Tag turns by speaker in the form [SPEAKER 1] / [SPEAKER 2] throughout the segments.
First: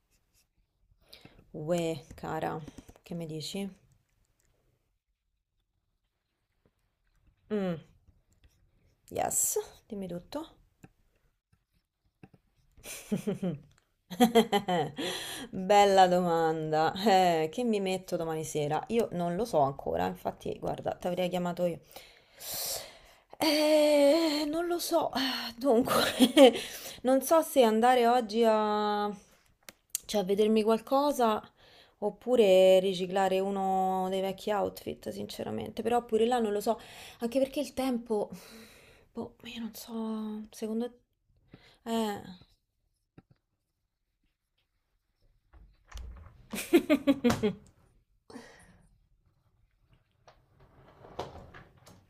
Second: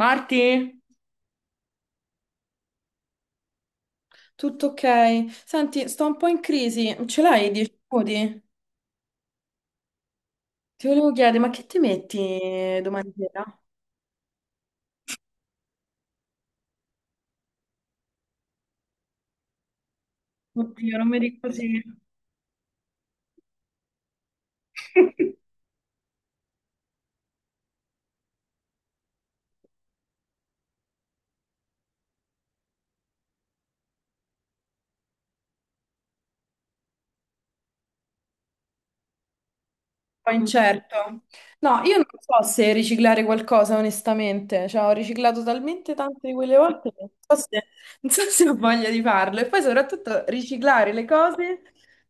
[SPEAKER 1] Marti?
[SPEAKER 2] Uè, cara, che mi dici?
[SPEAKER 1] Tutto ok. Senti, sto un po' in crisi. Ce l'hai 10
[SPEAKER 2] Mm,
[SPEAKER 1] minuti?
[SPEAKER 2] yes, dimmi tutto.
[SPEAKER 1] Ti volevo chiedere, ma che ti metti domani sera?
[SPEAKER 2] Bella domanda. Che mi metto domani sera? Io non lo so ancora, infatti, guarda,
[SPEAKER 1] Oddio,
[SPEAKER 2] ti
[SPEAKER 1] non mi
[SPEAKER 2] avrei
[SPEAKER 1] dico
[SPEAKER 2] chiamato
[SPEAKER 1] così.
[SPEAKER 2] io. Non lo so.
[SPEAKER 1] Un
[SPEAKER 2] Dunque, non so se andare oggi cioè a vedermi qualcosa oppure riciclare uno dei vecchi outfit, sinceramente. Però pure là non lo so, anche perché il tempo, boh, io non
[SPEAKER 1] po'
[SPEAKER 2] so, secondo te...
[SPEAKER 1] incerto. No, io non
[SPEAKER 2] Eh.
[SPEAKER 1] so se riciclare qualcosa, onestamente. Cioè, ho riciclato talmente tante di quelle volte che so
[SPEAKER 2] Eh,
[SPEAKER 1] se, non so se ho voglia di farlo. E poi, soprattutto, riciclare le cose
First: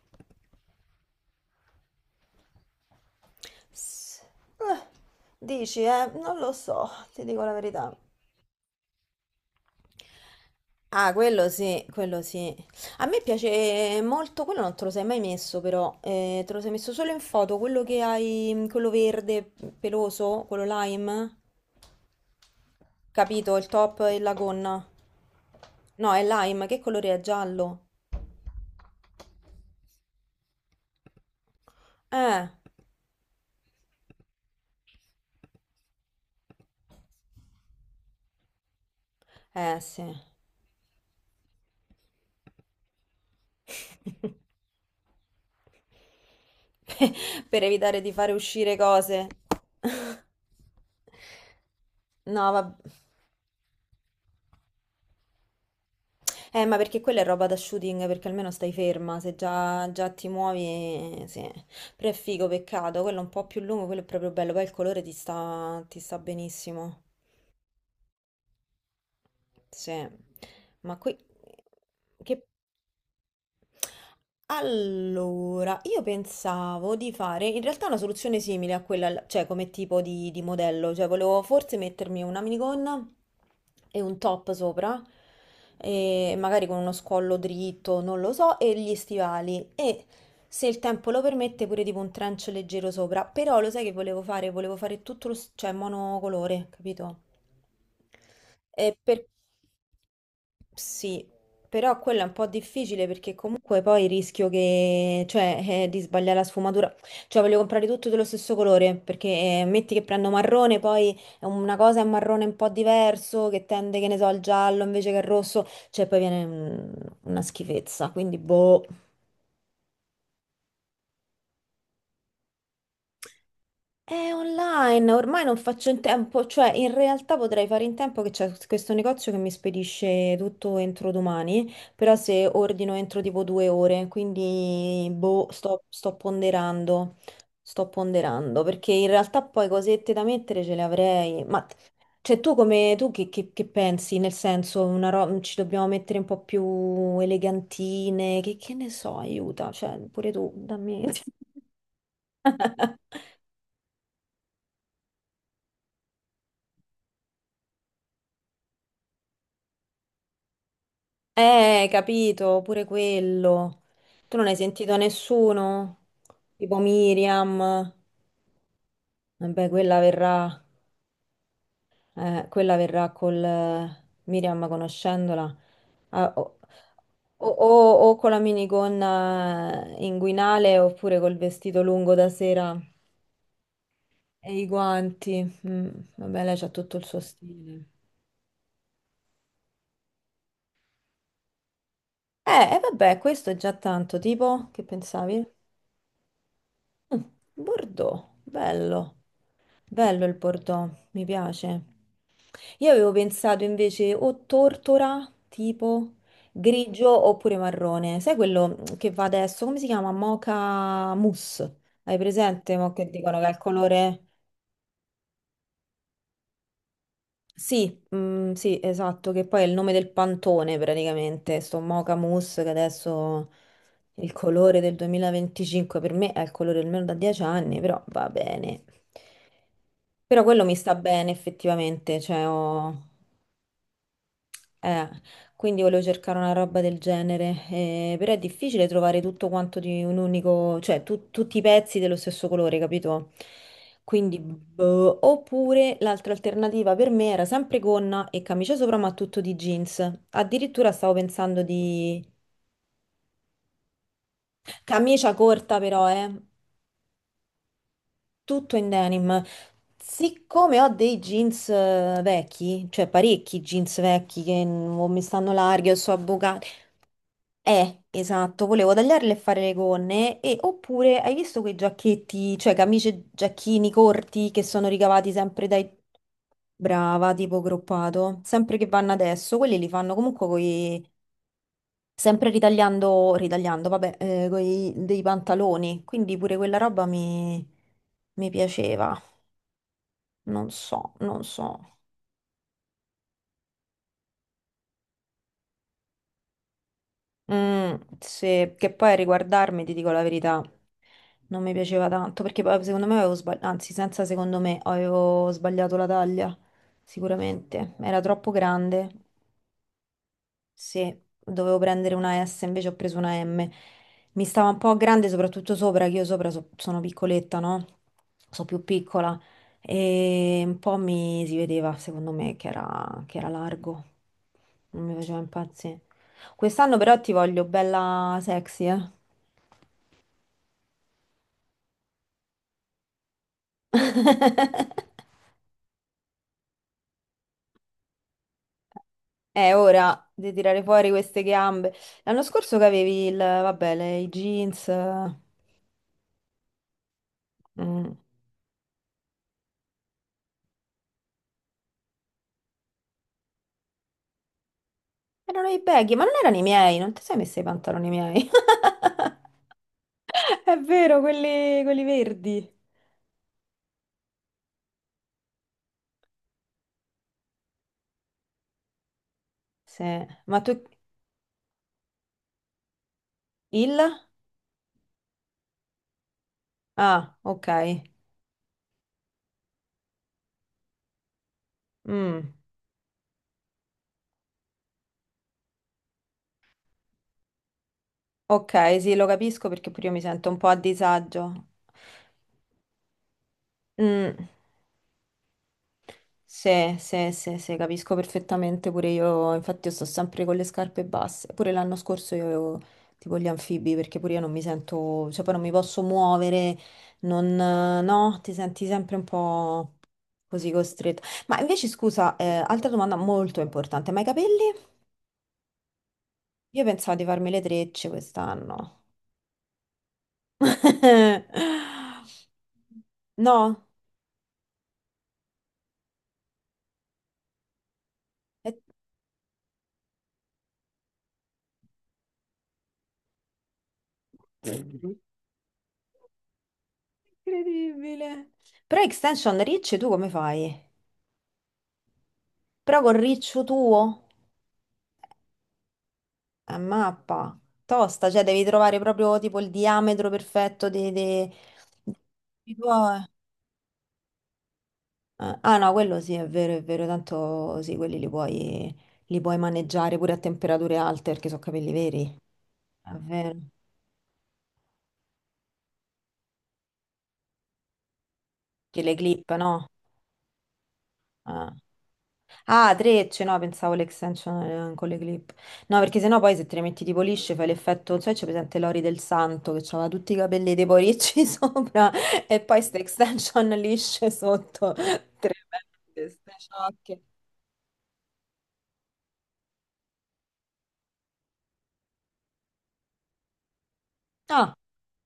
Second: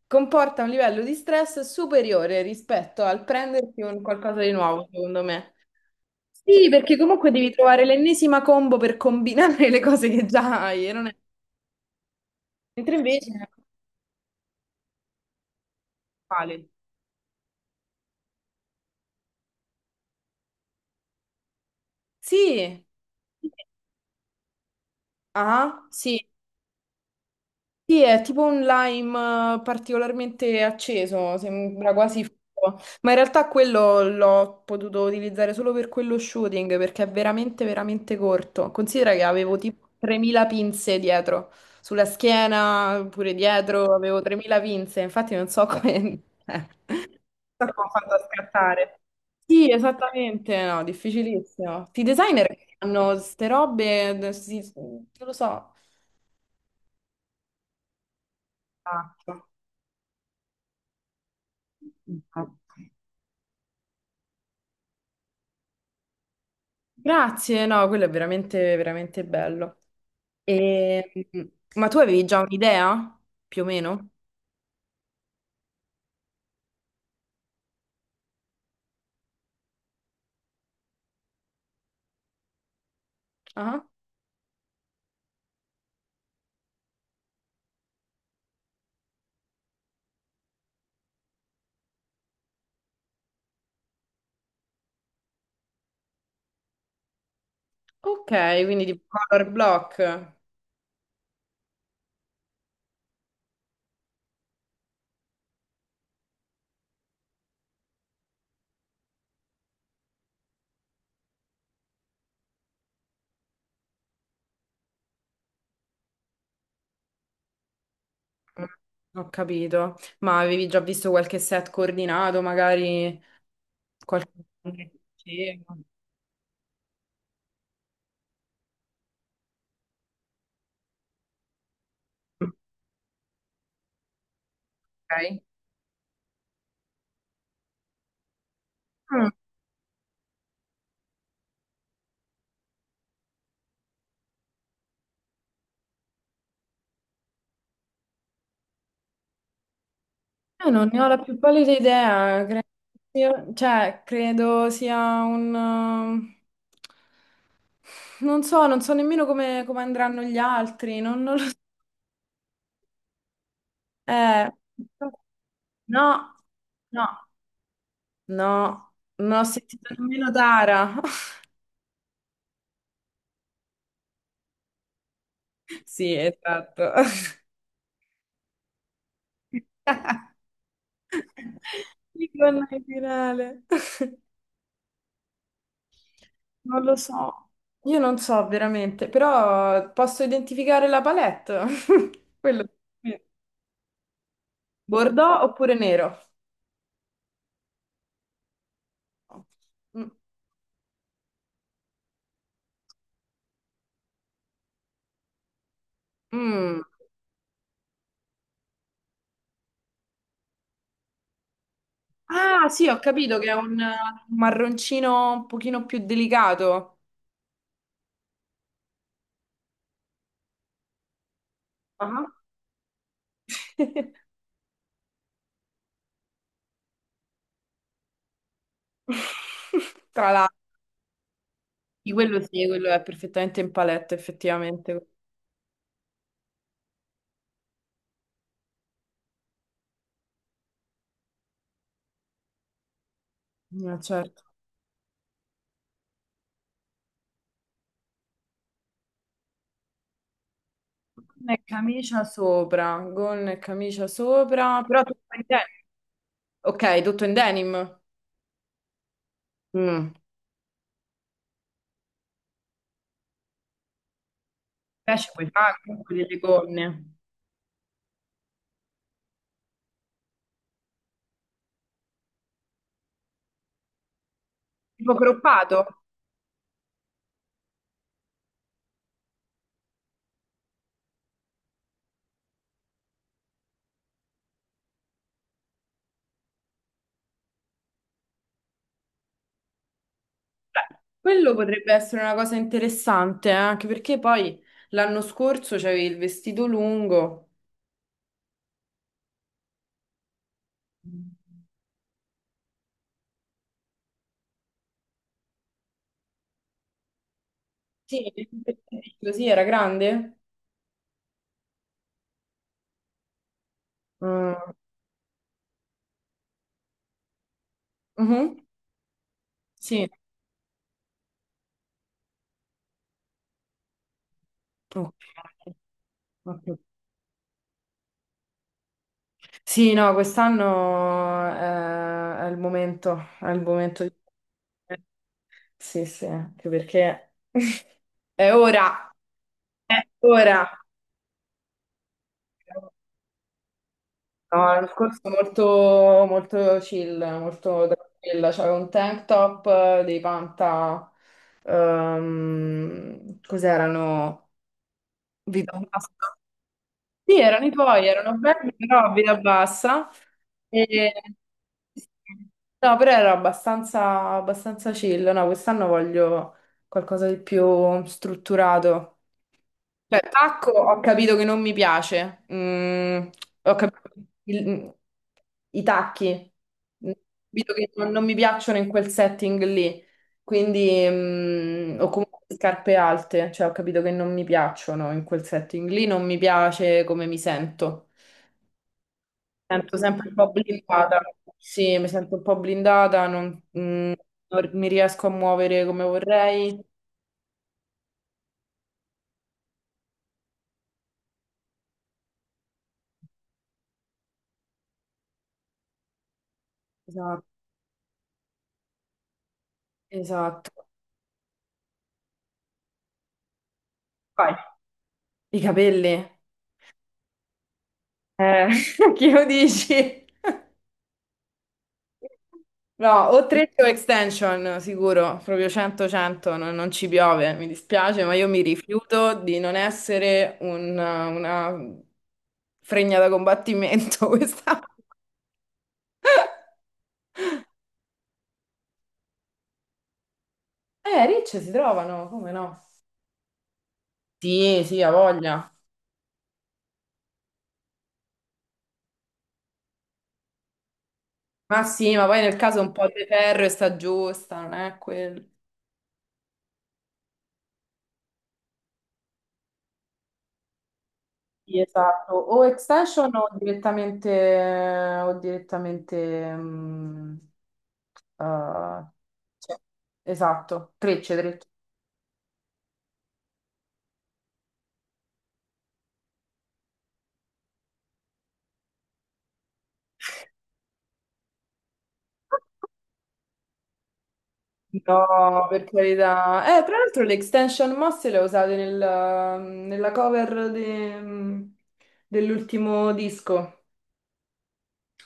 [SPEAKER 1] comporta un livello di stress superiore rispetto al prendersi un qualcosa di nuovo, secondo me.
[SPEAKER 2] Dici, eh? Non lo
[SPEAKER 1] Sì,
[SPEAKER 2] so,
[SPEAKER 1] perché
[SPEAKER 2] ti
[SPEAKER 1] comunque
[SPEAKER 2] dico
[SPEAKER 1] devi
[SPEAKER 2] la
[SPEAKER 1] trovare
[SPEAKER 2] verità.
[SPEAKER 1] l'ennesima combo per combinare le cose che già hai, e non
[SPEAKER 2] Ah,
[SPEAKER 1] è-
[SPEAKER 2] quello sì, quello sì.
[SPEAKER 1] mentre
[SPEAKER 2] A me
[SPEAKER 1] invece è
[SPEAKER 2] piace molto, quello non te lo sei mai messo però, te lo
[SPEAKER 1] uguale.
[SPEAKER 2] sei messo solo in foto, quello che hai, quello verde peloso, quello lime,
[SPEAKER 1] Sì.
[SPEAKER 2] capito? Il top e la gonna.
[SPEAKER 1] Ah,
[SPEAKER 2] No, è
[SPEAKER 1] sì.
[SPEAKER 2] lime, che colore è? Giallo.
[SPEAKER 1] Sì, è tipo un lime particolarmente acceso, sembra quasi
[SPEAKER 2] Eh,
[SPEAKER 1] fuoco, ma in realtà quello l'ho potuto utilizzare solo per quello shooting perché è veramente, veramente corto. Considera che avevo
[SPEAKER 2] eh
[SPEAKER 1] tipo
[SPEAKER 2] sì.
[SPEAKER 1] 3.000 pinze dietro, sulla schiena, pure dietro, avevo 3.000 pinze, infatti non so come...
[SPEAKER 2] Per
[SPEAKER 1] non so come ho
[SPEAKER 2] evitare di
[SPEAKER 1] fatto a
[SPEAKER 2] fare uscire
[SPEAKER 1] scattare.
[SPEAKER 2] cose.
[SPEAKER 1] Sì, esattamente, no, difficilissimo. I designer
[SPEAKER 2] No,
[SPEAKER 1] che
[SPEAKER 2] vabbè.
[SPEAKER 1] fanno queste robe, non lo so.
[SPEAKER 2] Ma perché quella è roba da shooting, perché almeno stai ferma, se già, già ti muovi, sì. Però è figo,
[SPEAKER 1] Infatti.
[SPEAKER 2] peccato, quello è un po' più lungo, quello è proprio bello, poi il colore ti sta benissimo.
[SPEAKER 1] Grazie, no, quello è veramente, veramente bello.
[SPEAKER 2] Sì. Ma
[SPEAKER 1] E-
[SPEAKER 2] qui...
[SPEAKER 1] Ma tu avevi già
[SPEAKER 2] Che...
[SPEAKER 1] un'idea, più o meno?
[SPEAKER 2] Allora, io pensavo di fare in realtà una soluzione simile a quella, cioè come tipo di modello, cioè volevo forse mettermi una minigonna
[SPEAKER 1] Ah,
[SPEAKER 2] e un top sopra, e magari con uno scollo dritto, non lo so, e gli stivali e se il tempo lo permette pure tipo un trench leggero sopra, però lo sai che volevo fare? Volevo fare tutto cioè monocolore, capito?
[SPEAKER 1] ok, quindi
[SPEAKER 2] E
[SPEAKER 1] di
[SPEAKER 2] per...
[SPEAKER 1] color block.
[SPEAKER 2] Sì, però quello è un po' difficile perché comunque poi rischio che, cioè, di sbagliare la sfumatura. Cioè, voglio comprare tutto dello stesso colore perché metti che prendo marrone, poi è una cosa è un marrone un po' diverso che tende, che ne so, al giallo invece che al rosso, cioè poi viene una schifezza, quindi
[SPEAKER 1] Mm,
[SPEAKER 2] boh.
[SPEAKER 1] Ho capito. Ma avevi già visto qualche set coordinato, magari qualche...
[SPEAKER 2] È online, ormai non faccio in tempo, cioè in realtà potrei fare in tempo che c'è questo negozio che mi spedisce tutto entro domani, però se ordino entro tipo due ore, quindi
[SPEAKER 1] Ok.
[SPEAKER 2] boh, sto ponderando, perché in realtà poi cosette da mettere ce le avrei, ma cioè tu come, tu che pensi? Nel senso, ci dobbiamo mettere un po' più elegantine, che ne so, aiuta, cioè pure tu,
[SPEAKER 1] Io non ne
[SPEAKER 2] dammi...
[SPEAKER 1] ho la più pallida idea, credo cioè, credo sia un... Non so nemmeno come andranno gli altri, non lo so.
[SPEAKER 2] Capito, pure quello. Tu non
[SPEAKER 1] Eh,
[SPEAKER 2] hai sentito nessuno?
[SPEAKER 1] no,
[SPEAKER 2] Tipo
[SPEAKER 1] no,
[SPEAKER 2] Miriam.
[SPEAKER 1] no, non ho
[SPEAKER 2] Vabbè,
[SPEAKER 1] sentito
[SPEAKER 2] quella
[SPEAKER 1] nemmeno
[SPEAKER 2] verrà,
[SPEAKER 1] Tara.
[SPEAKER 2] eh, quella verrà col Miriam conoscendola.
[SPEAKER 1] Sì,
[SPEAKER 2] Ah, o,
[SPEAKER 1] esatto.
[SPEAKER 2] o- o- o con la minigonna inguinale oppure col vestito lungo da
[SPEAKER 1] Con
[SPEAKER 2] sera
[SPEAKER 1] il finale.
[SPEAKER 2] e i guanti. Vabbè, lei c'ha
[SPEAKER 1] Non lo
[SPEAKER 2] tutto il suo
[SPEAKER 1] so,
[SPEAKER 2] stile.
[SPEAKER 1] io non so veramente, però posso identificare la palette. Quello.
[SPEAKER 2] E vabbè,
[SPEAKER 1] Eh,
[SPEAKER 2] questo è già tanto, tipo, che
[SPEAKER 1] Bordeaux
[SPEAKER 2] pensavi?
[SPEAKER 1] oppure nero?
[SPEAKER 2] Mm, Bordeaux, bello.
[SPEAKER 1] Mm.
[SPEAKER 2] Bello il Bordeaux, mi piace. Io avevo pensato invece o tortora, tipo
[SPEAKER 1] Mm.
[SPEAKER 2] grigio oppure marrone. Sai quello che va adesso? Come si chiama? Mocha mousse. Hai
[SPEAKER 1] Ah,
[SPEAKER 2] presente?
[SPEAKER 1] sì,
[SPEAKER 2] Mo
[SPEAKER 1] ho
[SPEAKER 2] che
[SPEAKER 1] capito
[SPEAKER 2] dicono che
[SPEAKER 1] che
[SPEAKER 2] è
[SPEAKER 1] è
[SPEAKER 2] il
[SPEAKER 1] un
[SPEAKER 2] colore...
[SPEAKER 1] marroncino un pochino più delicato.
[SPEAKER 2] Sì, sì, esatto, che poi è il nome del pantone praticamente, sto mocha
[SPEAKER 1] Ah.
[SPEAKER 2] mousse che adesso il colore del 2025 per me è il colore almeno da 10 anni, però va bene.
[SPEAKER 1] Tra
[SPEAKER 2] Però
[SPEAKER 1] l'altro,
[SPEAKER 2] quello mi sta bene
[SPEAKER 1] di
[SPEAKER 2] effettivamente,
[SPEAKER 1] quello
[SPEAKER 2] cioè
[SPEAKER 1] sì, quello
[SPEAKER 2] ho...
[SPEAKER 1] è perfettamente in palette, effettivamente.
[SPEAKER 2] Eh, quindi volevo cercare una roba del genere, però è difficile trovare tutto quanto di un unico, cioè tutti i pezzi dello stesso colore, capito?
[SPEAKER 1] Eh,
[SPEAKER 2] Quindi,
[SPEAKER 1] certo.
[SPEAKER 2] boh. Oppure l'altra alternativa per me era sempre gonna e camicia sopra, ma tutto di jeans. Addirittura stavo
[SPEAKER 1] Gonna e
[SPEAKER 2] pensando
[SPEAKER 1] camicia
[SPEAKER 2] di
[SPEAKER 1] sopra, gonna e camicia sopra, però tutto
[SPEAKER 2] camicia
[SPEAKER 1] in denim.
[SPEAKER 2] corta, però,
[SPEAKER 1] Ok, tutto in denim.
[SPEAKER 2] tutto in denim.
[SPEAKER 1] Mm.
[SPEAKER 2] Siccome ho dei jeans vecchi, cioè parecchi jeans vecchi che non mi
[SPEAKER 1] Pesce puoi
[SPEAKER 2] stanno
[SPEAKER 1] fare
[SPEAKER 2] larghi o
[SPEAKER 1] comunque
[SPEAKER 2] sono
[SPEAKER 1] delle gonne,
[SPEAKER 2] Esatto, volevo tagliarle e fare le gonne e oppure hai visto quei giacchetti, cioè camicie e giacchini corti che sono
[SPEAKER 1] tipo
[SPEAKER 2] ricavati sempre
[SPEAKER 1] croppato.
[SPEAKER 2] dai... Brava, tipo groppato, sempre che vanno adesso, quelli li fanno comunque coi... sempre ritagliando, ritagliando, vabbè, coi... dei pantaloni, quindi pure quella roba mi piaceva, non
[SPEAKER 1] Beh,
[SPEAKER 2] so, non
[SPEAKER 1] quello
[SPEAKER 2] so.
[SPEAKER 1] potrebbe essere una cosa interessante, anche perché poi l'anno scorso c'avevi il vestito lungo.
[SPEAKER 2] Sì, che poi a riguardarmi, ti dico la verità, non mi piaceva tanto perché poi secondo me avevo sbagliato, anzi, senza secondo me avevo sbagliato la taglia, sicuramente, era
[SPEAKER 1] Sì,
[SPEAKER 2] troppo grande
[SPEAKER 1] così era grande.
[SPEAKER 2] sì, dovevo prendere una S, invece ho preso una M. Mi
[SPEAKER 1] Mm.
[SPEAKER 2] stava un po' grande, soprattutto sopra, che io sopra sono piccoletta, no?
[SPEAKER 1] Mhm.
[SPEAKER 2] Sono più piccola.
[SPEAKER 1] Sì.
[SPEAKER 2] E un po' mi si vedeva, secondo me, che era largo. Non
[SPEAKER 1] Ok.
[SPEAKER 2] mi faceva impazzire.
[SPEAKER 1] Ok.
[SPEAKER 2] Quest'anno però ti voglio bella sexy, eh?
[SPEAKER 1] Sì, no, quest'anno il momento, è il momento di... Sì, sì, anche perché è ora,
[SPEAKER 2] È
[SPEAKER 1] è
[SPEAKER 2] ora di
[SPEAKER 1] ora.
[SPEAKER 2] tirare fuori queste gambe. L'anno scorso che avevi il, vabbè, i
[SPEAKER 1] No, l'anno
[SPEAKER 2] jeans.
[SPEAKER 1] scorso molto, molto chill, molto
[SPEAKER 2] Mm.
[SPEAKER 1] tranquilla. C'avevo un tank top. Cos'erano?
[SPEAKER 2] Erano
[SPEAKER 1] Vita
[SPEAKER 2] i baggy, ma non
[SPEAKER 1] pasta.
[SPEAKER 2] erano i miei, non ti sei
[SPEAKER 1] Sì,
[SPEAKER 2] messa i
[SPEAKER 1] erano i tuoi,
[SPEAKER 2] pantaloni
[SPEAKER 1] erano
[SPEAKER 2] miei.
[SPEAKER 1] belli, però a vita bassa.
[SPEAKER 2] È
[SPEAKER 1] E-
[SPEAKER 2] vero, quelli,
[SPEAKER 1] sì,
[SPEAKER 2] quelli
[SPEAKER 1] sì.
[SPEAKER 2] verdi.
[SPEAKER 1] No, però ero abbastanza, abbastanza chill. No, quest'anno voglio qualcosa di più strutturato.
[SPEAKER 2] Sì,
[SPEAKER 1] Cioè,
[SPEAKER 2] ma
[SPEAKER 1] tacco
[SPEAKER 2] tu
[SPEAKER 1] ho capito che non mi piace. Ho
[SPEAKER 2] il?
[SPEAKER 1] capito il- mm, i tacchi. Ho
[SPEAKER 2] Ah, ok.
[SPEAKER 1] capito che non mi piacciono in quel setting lì. Quindi, o comunque
[SPEAKER 2] Mm,
[SPEAKER 1] scarpe alte, cioè ho capito che non mi piacciono in quel setting lì, non mi piace come mi sento.
[SPEAKER 2] ok, sì, lo capisco
[SPEAKER 1] Mi
[SPEAKER 2] perché
[SPEAKER 1] sento
[SPEAKER 2] pure io mi
[SPEAKER 1] sempre un
[SPEAKER 2] sento
[SPEAKER 1] po'
[SPEAKER 2] un po' a
[SPEAKER 1] blindata,
[SPEAKER 2] disagio.
[SPEAKER 1] sì, mi sento un po' blindata, mm,
[SPEAKER 2] Mm,
[SPEAKER 1] non mi riesco a muovere come vorrei.
[SPEAKER 2] sì, sì, sì, sì, capisco perfettamente pure io, infatti io sto sempre con le scarpe basse, pure l'anno scorso io avevo tipo gli anfibi perché pure io non mi sento, cioè poi non mi posso muovere,
[SPEAKER 1] Esatto,
[SPEAKER 2] non, no, ti senti sempre un po' così
[SPEAKER 1] esatto.
[SPEAKER 2] costretto. Ma invece scusa, altra domanda molto importante, ma i
[SPEAKER 1] Vai,
[SPEAKER 2] capelli?
[SPEAKER 1] i capelli.
[SPEAKER 2] Io pensavo di farmi le trecce
[SPEAKER 1] Eh,
[SPEAKER 2] quest'anno.
[SPEAKER 1] chi lo dici? No, o 3 o
[SPEAKER 2] No?
[SPEAKER 1] extension, sicuro, proprio 100-100, non ci piove, mi dispiace, ma io mi rifiuto di non essere una fregna da combattimento questa.
[SPEAKER 2] Eh, Incredibile. Però extension ricci tu come fai?
[SPEAKER 1] Ricce si trovano, come no?
[SPEAKER 2] Però col riccio tuo?
[SPEAKER 1] Sì, sì, ha voglia.
[SPEAKER 2] A mappa. Tosta, cioè devi trovare proprio tipo il diametro perfetto
[SPEAKER 1] Ma sì, ma poi nel
[SPEAKER 2] dei
[SPEAKER 1] caso un po'
[SPEAKER 2] tuoi-
[SPEAKER 1] di ferro e sta giusta, non è quello.
[SPEAKER 2] Ah ah, no, quello sì, è vero, tanto sì, quelli li puoi maneggiare pure a temperature alte perché sono
[SPEAKER 1] Sì,
[SPEAKER 2] capelli
[SPEAKER 1] esatto,
[SPEAKER 2] veri.
[SPEAKER 1] o
[SPEAKER 2] È
[SPEAKER 1] extension
[SPEAKER 2] vero.
[SPEAKER 1] o direttamente,
[SPEAKER 2] Che
[SPEAKER 1] eh,
[SPEAKER 2] le clip, no?
[SPEAKER 1] cioè, esatto, trecce, trecce.
[SPEAKER 2] Ah. Ah, trecce, no, pensavo l'extension con le clip. No, perché sennò poi se te le metti tipo lisce fai l'effetto, non so se c'è presente Lori del Santo che aveva tutti i capelli tipo ricci sopra e poi queste extension lisce sotto. Tremende,
[SPEAKER 1] No, per
[SPEAKER 2] ste
[SPEAKER 1] carità. Tra
[SPEAKER 2] ciocche.
[SPEAKER 1] l'altro le extension mosse le ho usate nella cover dell'ultimo disco.
[SPEAKER 2] Ah,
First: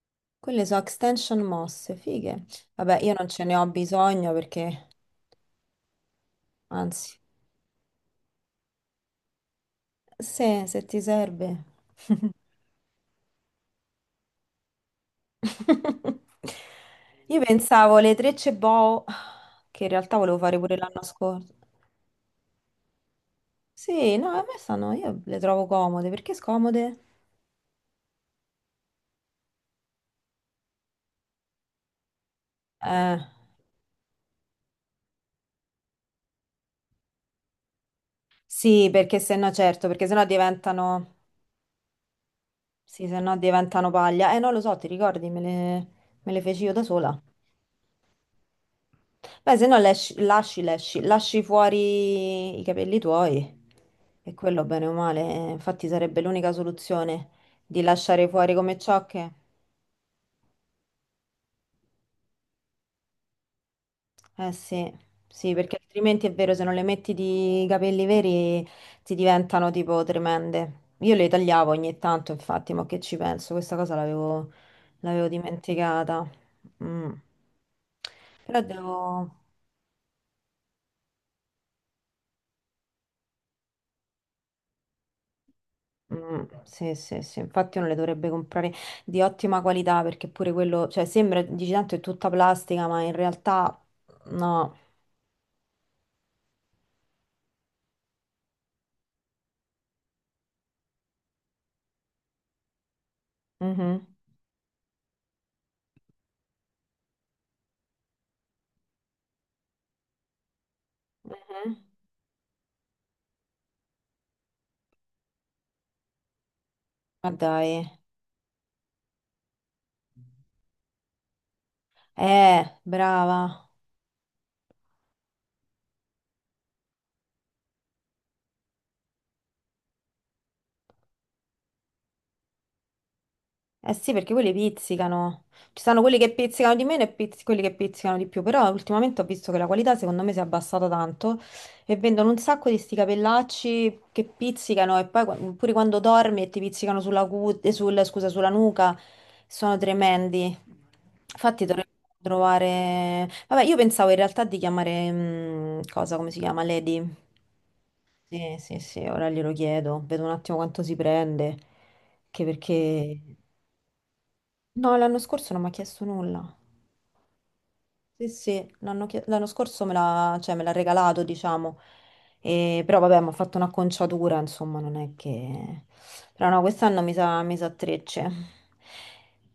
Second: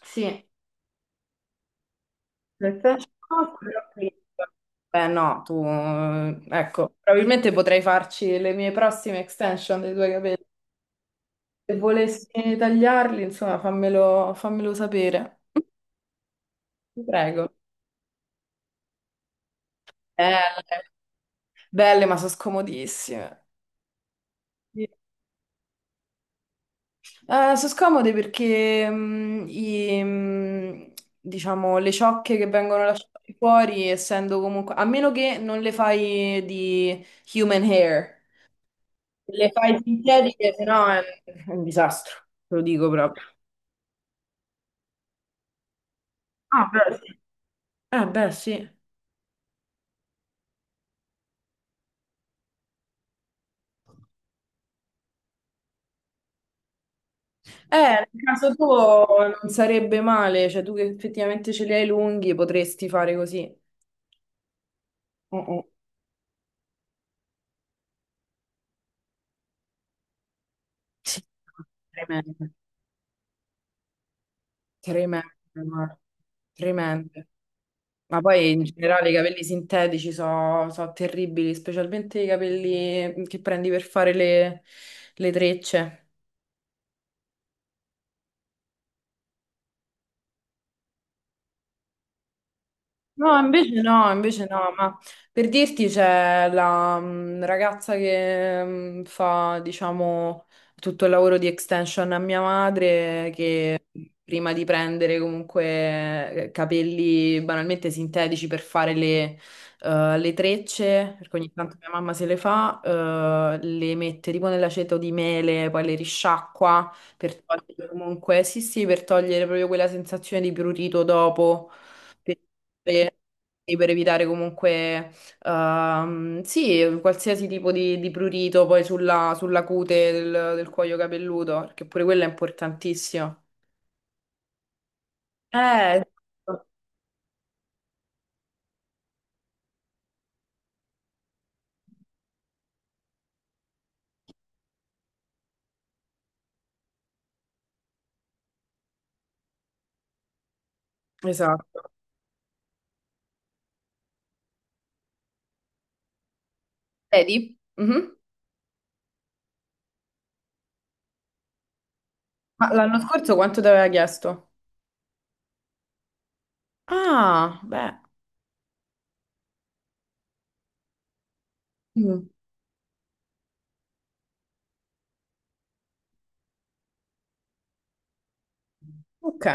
[SPEAKER 1] Sì,
[SPEAKER 2] quelle sono extension mosse, fighe.
[SPEAKER 1] le
[SPEAKER 2] Vabbè,
[SPEAKER 1] extension
[SPEAKER 2] io non ce ne
[SPEAKER 1] mosse
[SPEAKER 2] ho
[SPEAKER 1] le ho prese.
[SPEAKER 2] bisogno perché,
[SPEAKER 1] Eh no, ecco,
[SPEAKER 2] anzi,
[SPEAKER 1] probabilmente potrei farci le mie prossime extension dei tuoi capelli.
[SPEAKER 2] se ti serve.
[SPEAKER 1] Se volessi tagliarli, insomma, fammelo sapere. Ti
[SPEAKER 2] Io
[SPEAKER 1] prego.
[SPEAKER 2] pensavo le trecce boho, che in realtà volevo
[SPEAKER 1] Belle,
[SPEAKER 2] fare pure l'anno scorso.
[SPEAKER 1] belle, ma sono scomodissime.
[SPEAKER 2] Sì, no, a me
[SPEAKER 1] Sì.
[SPEAKER 2] stanno, io le trovo comode, perché scomode?
[SPEAKER 1] Sono scomode perché diciamo, le ciocche che vengono
[SPEAKER 2] Eh,
[SPEAKER 1] lasciate fuori, essendo comunque, a meno che non le fai di human hair,
[SPEAKER 2] sì, perché se
[SPEAKER 1] le
[SPEAKER 2] no
[SPEAKER 1] fai
[SPEAKER 2] certo, perché se no
[SPEAKER 1] sintetiche, se no è un
[SPEAKER 2] diventano,
[SPEAKER 1] è un disastro, te lo dico
[SPEAKER 2] sì, se
[SPEAKER 1] proprio.
[SPEAKER 2] no diventano paglia. Non lo so, ti ricordi, me le feci
[SPEAKER 1] Ah,
[SPEAKER 2] io da
[SPEAKER 1] beh, sì.
[SPEAKER 2] sola.
[SPEAKER 1] Beh, sì.
[SPEAKER 2] Beh, se no lasci fuori i capelli tuoi e quello bene o male, infatti sarebbe l'unica soluzione di
[SPEAKER 1] Nel
[SPEAKER 2] lasciare
[SPEAKER 1] caso
[SPEAKER 2] fuori come
[SPEAKER 1] tuo
[SPEAKER 2] ciocche.
[SPEAKER 1] non sarebbe male, cioè tu che effettivamente ce li hai lunghi potresti fare così.
[SPEAKER 2] Eh sì,
[SPEAKER 1] Mm,
[SPEAKER 2] sì,
[SPEAKER 1] mm.
[SPEAKER 2] perché altrimenti è vero, se non le metti di capelli veri ti diventano tipo tremende. Io
[SPEAKER 1] Sì,
[SPEAKER 2] le tagliavo ogni tanto,
[SPEAKER 1] tremendo.
[SPEAKER 2] infatti, ma che ci penso? Questa cosa l'avevo
[SPEAKER 1] Tremendo,
[SPEAKER 2] l'avevo
[SPEAKER 1] guarda.
[SPEAKER 2] dimenticata.
[SPEAKER 1] Tremendo.
[SPEAKER 2] Mm.
[SPEAKER 1] Ma poi
[SPEAKER 2] Però
[SPEAKER 1] in generale i
[SPEAKER 2] devo...
[SPEAKER 1] capelli sintetici sono terribili, specialmente i capelli che prendi per fare le trecce.
[SPEAKER 2] Sì, sì, sì, infatti uno le dovrebbe comprare di ottima qualità perché pure quello, cioè sembra, dici tanto è tutta plastica, ma in
[SPEAKER 1] No, invece
[SPEAKER 2] realtà
[SPEAKER 1] no, invece no,
[SPEAKER 2] no.
[SPEAKER 1] ma per dirti c'è la ragazza che fa, diciamo, tutto il lavoro di extension a mia madre, che
[SPEAKER 2] Mhm.
[SPEAKER 1] prima di prendere comunque capelli banalmente sintetici per fare le trecce, perché ogni
[SPEAKER 2] Mhm.
[SPEAKER 1] tanto mia mamma se le fa, le mette tipo nell'aceto di mele, poi le risciacqua
[SPEAKER 2] Ma
[SPEAKER 1] per
[SPEAKER 2] dai.
[SPEAKER 1] togliere comunque, sì sì, per togliere proprio quella sensazione di prurito dopo per
[SPEAKER 2] Brava.
[SPEAKER 1] sì, per evitare comunque, sì, qualsiasi tipo di prurito poi sulla cute del cuoio capelluto, perché pure quello è importantissimo.
[SPEAKER 2] Eh sì, perché quelli pizzicano. Ci sono
[SPEAKER 1] Eh,
[SPEAKER 2] quelli che pizzicano di meno e quelli che pizzicano di più, però ultimamente ho visto che la qualità secondo me si è abbassata tanto e vendono un sacco di sti capellacci che pizzicano e poi pure quando dormi e ti pizzicano scusa, sulla nuca, sono tremendi. Infatti dovremmo
[SPEAKER 1] esatto.
[SPEAKER 2] trovare... Vabbè, io pensavo in realtà di chiamare... cosa, come si chiama? Lady.
[SPEAKER 1] Vedi? Mhm.
[SPEAKER 2] Sì, sì, sì, ora glielo chiedo, vedo un attimo quanto si prende, che
[SPEAKER 1] Ma l'anno
[SPEAKER 2] perché...
[SPEAKER 1] scorso quanto ti aveva chiesto?
[SPEAKER 2] No, l'anno scorso non mi ha chiesto nulla.
[SPEAKER 1] Ah, beh.
[SPEAKER 2] Sì, sì, l'anno scorso me l'ha cioè, me l'ha regalato, diciamo.
[SPEAKER 1] Mm,
[SPEAKER 2] Però vabbè, mi ha fatto un'acconciatura, insomma, non è che... Però no, quest'anno mi sa trecce.
[SPEAKER 1] ok.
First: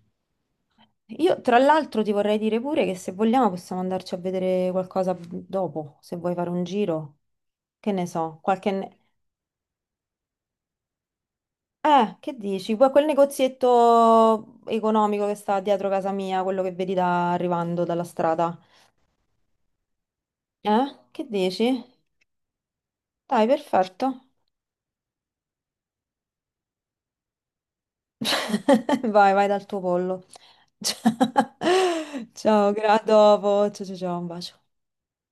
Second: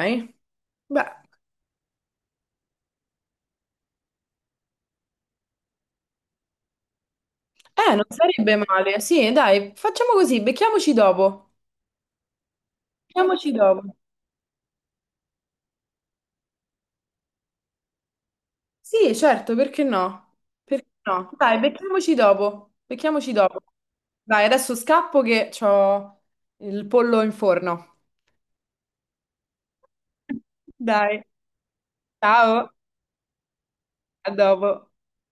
[SPEAKER 1] Beh,
[SPEAKER 2] Io, tra l'altro, ti vorrei dire pure che se vogliamo possiamo andarci a vedere qualcosa dopo, se vuoi fare un giro. Che
[SPEAKER 1] non
[SPEAKER 2] ne so,
[SPEAKER 1] sarebbe
[SPEAKER 2] qualche...
[SPEAKER 1] male. Sì, dai, facciamo così, becchiamoci dopo.
[SPEAKER 2] Che dici? Quel
[SPEAKER 1] Becchiamoci dopo.
[SPEAKER 2] negozietto economico che sta dietro casa mia, quello che vedi arrivando dalla strada.
[SPEAKER 1] Sì, certo, perché no? Perché
[SPEAKER 2] Eh? Che
[SPEAKER 1] no? Dai,
[SPEAKER 2] dici?
[SPEAKER 1] becchiamoci dopo. Becchiamoci
[SPEAKER 2] Dai,
[SPEAKER 1] dopo.
[SPEAKER 2] perfetto.
[SPEAKER 1] Dai, adesso scappo che ho il pollo in forno.
[SPEAKER 2] Vai, vai dal tuo pollo.
[SPEAKER 1] Dai, ciao,
[SPEAKER 2] Ciao, a dopo. Ciao, ciao, ciao, un
[SPEAKER 1] a
[SPEAKER 2] bacio.
[SPEAKER 1] dopo.